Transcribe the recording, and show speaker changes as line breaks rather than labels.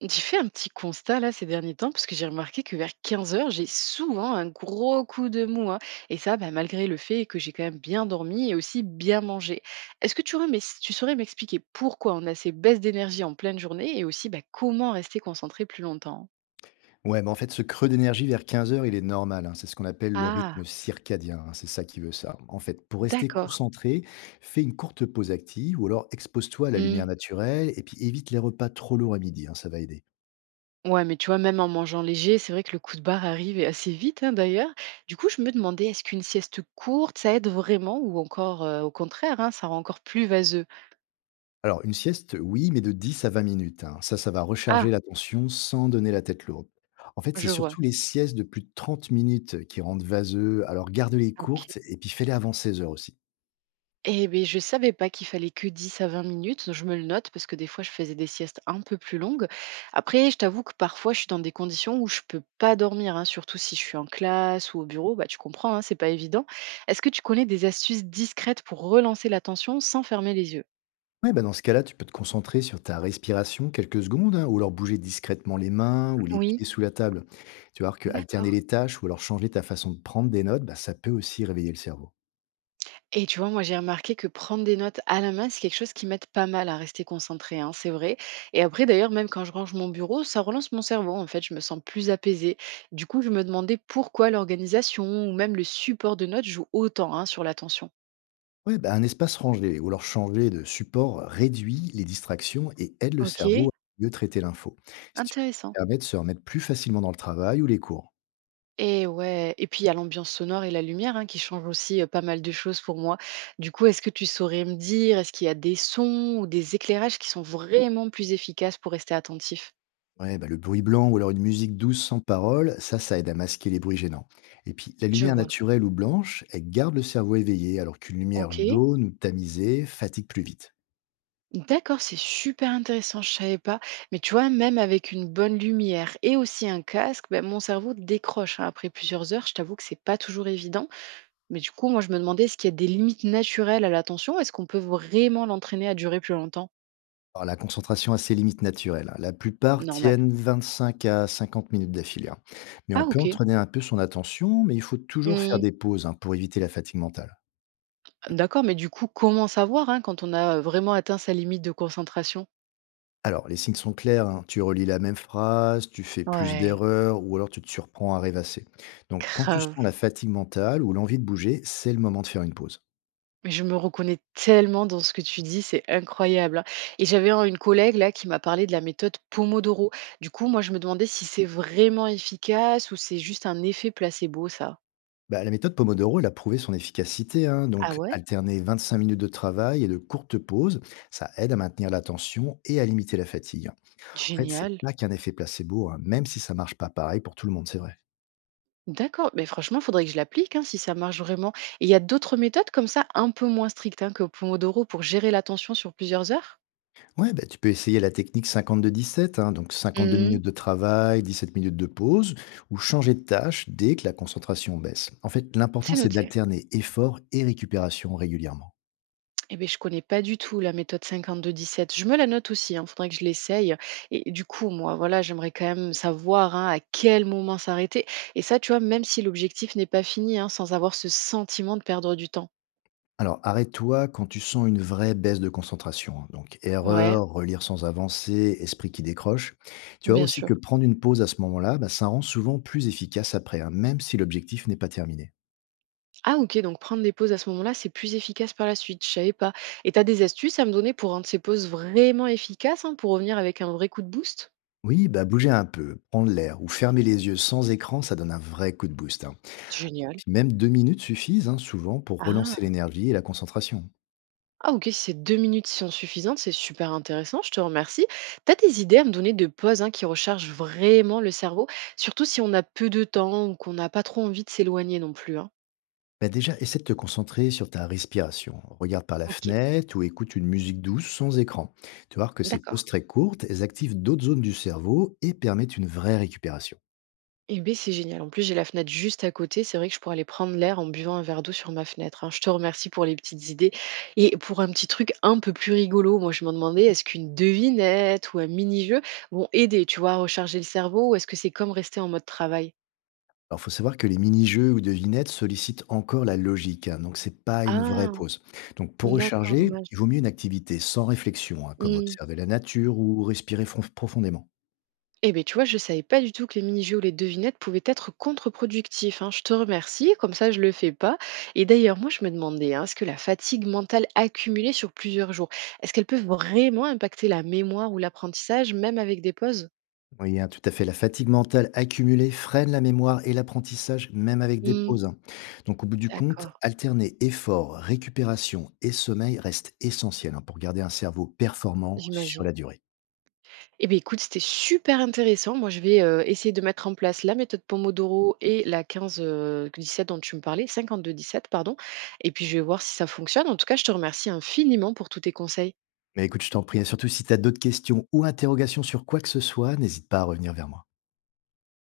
J'ai fait un petit constat là ces derniers temps parce que j'ai remarqué que vers 15 heures, j'ai souvent un gros coup de mou, hein. Et ça, bah, malgré le fait que j'ai quand même bien dormi et aussi bien mangé. Est-ce que tu saurais m'expliquer pourquoi on a ces baisses d'énergie en pleine journée et aussi bah, comment rester concentré plus longtemps?
Ouais, mais en fait, ce creux d'énergie vers 15 heures, il est normal, hein. C'est ce qu'on appelle le rythme
Ah,
circadien, hein. C'est ça qui veut ça. En fait, pour rester
d'accord.
concentré, fais une courte pause active ou alors expose-toi à la
Hmm.
lumière naturelle et puis évite les repas trop lourds à midi, hein, ça va aider.
Ouais, mais tu vois, même en mangeant léger, c'est vrai que le coup de barre arrive et assez vite hein, d'ailleurs. Du coup, je me demandais, est-ce qu'une sieste courte, ça aide vraiment ou encore au contraire, hein, ça rend encore plus vaseux?
Alors, une sieste, oui, mais de 10 à 20 minutes, hein. Ça va recharger
Ah,
l'attention sans donner la tête lourde. En fait, c'est
je vois.
surtout les siestes de plus de 30 minutes qui rendent vaseux. Alors, garde-les
OK.
courtes et puis fais-les avant 16 heures aussi.
Eh beh, je savais pas qu'il fallait que 10 à 20 minutes, je me le note parce que des fois je faisais des siestes un peu plus longues. Après, je t'avoue que parfois je suis dans des conditions où je peux pas dormir, hein, surtout si je suis en classe ou au bureau, bah tu comprends, hein, c'est pas évident. Est-ce que tu connais des astuces discrètes pour relancer l'attention sans fermer les yeux?
Ouais, bah, dans ce cas-là, tu peux te concentrer sur ta respiration quelques secondes, hein, ou alors bouger discrètement les mains ou les
Oui,
pieds sous la table. Tu vas voir que alterner
d'accord.
les tâches ou alors changer ta façon de prendre des notes, bah, ça peut aussi réveiller le cerveau.
Et tu vois, moi j'ai remarqué que prendre des notes à la main, c'est quelque chose qui m'aide pas mal à rester concentrée, hein, c'est vrai. Et après, d'ailleurs, même quand je range mon bureau, ça relance mon cerveau, en fait, je me sens plus apaisée. Du coup, je me demandais pourquoi l'organisation ou même le support de notes joue autant hein, sur l'attention.
Ouais, bah, un espace rangé ou alors changer de support réduit les distractions et aide le
Ok,
cerveau à mieux traiter l'info. Ce qui
intéressant.
permet de se remettre plus facilement dans le travail ou les cours.
Et ouais, et puis il y a l'ambiance sonore et la lumière hein, qui changent aussi pas mal de choses pour moi. Du coup, est-ce que tu saurais me dire, est-ce qu'il y a des sons ou des éclairages qui sont vraiment plus efficaces pour rester attentif?
Ouais, bah, le bruit blanc ou alors une musique douce sans parole, ça aide à masquer les bruits gênants. Et puis, la
Je
lumière
vois.
naturelle ou blanche, elle garde le cerveau éveillé, alors qu'une lumière
Ok.
jaune ou tamisée fatigue plus vite.
D'accord, c'est super intéressant, je savais pas. Mais tu vois, même avec une bonne lumière et aussi un casque, ben, mon cerveau décroche hein, après plusieurs heures. Je t'avoue que c'est pas toujours évident. Mais du coup, moi, je me demandais, est-ce qu'il y a des limites naturelles à l'attention? Est-ce qu'on peut vraiment l'entraîner à durer plus longtemps?
Alors, la concentration a ses limites naturelles, hein. La plupart
Normal.
tiennent 25 à 50 minutes d'affilée, hein. Mais on
Ah,
peut
ok.
entraîner un peu son attention, mais il faut toujours faire
Hmm,
des pauses hein, pour éviter la fatigue mentale.
d'accord, mais du coup, comment savoir hein, quand on a vraiment atteint sa limite de concentration?
Alors, les signes sont clairs, hein. Tu relis la même phrase, tu fais plus
Ouais,
d'erreurs ou alors tu te surprends à rêvasser. Donc, quand tu
grave.
sens la fatigue mentale ou l'envie de bouger, c'est le moment de faire une pause.
Mais je me reconnais tellement dans ce que tu dis, c'est incroyable, hein. Et j'avais une collègue là qui m'a parlé de la méthode Pomodoro. Du coup, moi, je me demandais si c'est vraiment efficace ou c'est juste un effet placebo, ça.
Bah, la méthode Pomodoro, elle a prouvé son efficacité, hein.
Ah
Donc,
ouais.
alterner 25 minutes de travail et de courtes pauses, ça aide à maintenir l'attention et à limiter la fatigue. En fait, c'est
Génial.
pas qu'un effet placebo, hein, même si ça marche pas pareil pour tout le monde, c'est vrai.
D'accord. Mais franchement, il faudrait que je l'applique hein, si ça marche vraiment. Et il y a d'autres méthodes comme ça, un peu moins strictes hein, que Pomodoro pour gérer l'attention sur plusieurs heures?
Ouais, bah, tu peux essayer la technique 52-17, hein, donc 52 minutes
Mhm.
de travail, 17 minutes de pause, ou changer de tâche dès que la concentration baisse. En fait, l'important,
C'est
c'est
noté.
d'alterner effort et récupération régulièrement.
Eh ben je connais pas du tout la méthode 52-17. Je me la note aussi, il faudrait que je l'essaye. Et du coup, moi, voilà, j'aimerais quand même savoir hein, à quel moment s'arrêter. Et ça, tu vois, même si l'objectif n'est pas fini, hein, sans avoir ce sentiment de perdre du temps.
Alors, arrête-toi quand tu sens une vraie baisse de concentration, hein. Donc,
Ouais,
erreur, relire sans avancer, esprit qui décroche. Tu vois
bien
aussi
sûr.
que prendre une pause à ce moment-là, bah, ça rend souvent plus efficace après, hein, même si l'objectif n'est pas terminé.
Ah ok, donc prendre des pauses à ce moment-là, c'est plus efficace par la suite, je savais pas. Et t'as des astuces à me donner pour rendre ces pauses vraiment efficaces, hein, pour revenir avec un vrai coup de boost?
Oui, bah bouger un peu, prendre l'air ou fermer les yeux sans écran, ça donne un vrai coup de boost, hein.
Génial.
Puis même 2 minutes suffisent hein, souvent pour relancer
Ah.
l'énergie et la concentration.
Ah OK, ces 2 minutes sont suffisantes, c'est super intéressant, je te remercie. T'as des idées à me donner de pauses, hein, qui rechargent vraiment le cerveau, surtout si on a peu de temps ou qu'on n'a pas trop envie de s'éloigner non plus, hein?
Bah déjà, essaie de te concentrer sur ta respiration. Regarde par la
OK,
fenêtre ou écoute une musique douce sans écran. Tu vas voir que ces pauses
d'accord.
très courtes, elles activent d'autres zones du cerveau et permettent une vraie récupération.
Eh beh, c'est génial. En plus, j'ai la fenêtre juste à côté. C'est vrai que je pourrais aller prendre l'air en buvant un verre d'eau sur ma fenêtre, hein. Je te remercie pour les petites idées et pour un petit truc un peu plus rigolo. Moi, je me demandais, est-ce qu'une devinette ou un mini-jeu vont aider, tu vois, à recharger le cerveau ou est-ce que c'est comme rester en mode travail?
Alors, faut savoir que les mini-jeux ou devinettes sollicitent encore la logique, hein, donc c'est pas une vraie
Ah!
pause. Donc, pour
D'accord,
recharger, il
dommage.
vaut mieux une activité sans réflexion, hein, comme
Mmh.
observer la nature ou respirer profondément.
Eh beh, tu vois, je savais pas du tout que les mini-jeux ou les devinettes pouvaient être contre-productifs, hein. Je te remercie, comme ça je le fais pas. Et d'ailleurs, moi je me demandais, hein, est-ce que la fatigue mentale accumulée sur plusieurs jours, est-ce qu'elle peut vraiment impacter la mémoire ou l'apprentissage, même avec des pauses?
Oui, hein, tout à fait. La fatigue mentale accumulée freine la mémoire et l'apprentissage, même avec des
Mmh,
pauses, hein. Donc, au bout du compte,
d'accord,
alterner effort, récupération et sommeil reste essentiel hein, pour garder un cerveau performant sur la
j'imagine.
durée.
Eh bien, écoute, c'était super intéressant. Moi, je vais essayer de mettre en place la méthode Pomodoro et la 15-17 dont tu me parlais, 52-17, pardon. Et puis, je vais voir si ça fonctionne. En tout cas, je te remercie infiniment pour tous tes conseils.
Mais écoute, je t'en prie, et surtout si tu as d'autres questions ou interrogations sur quoi que ce soit, n'hésite pas à revenir vers moi.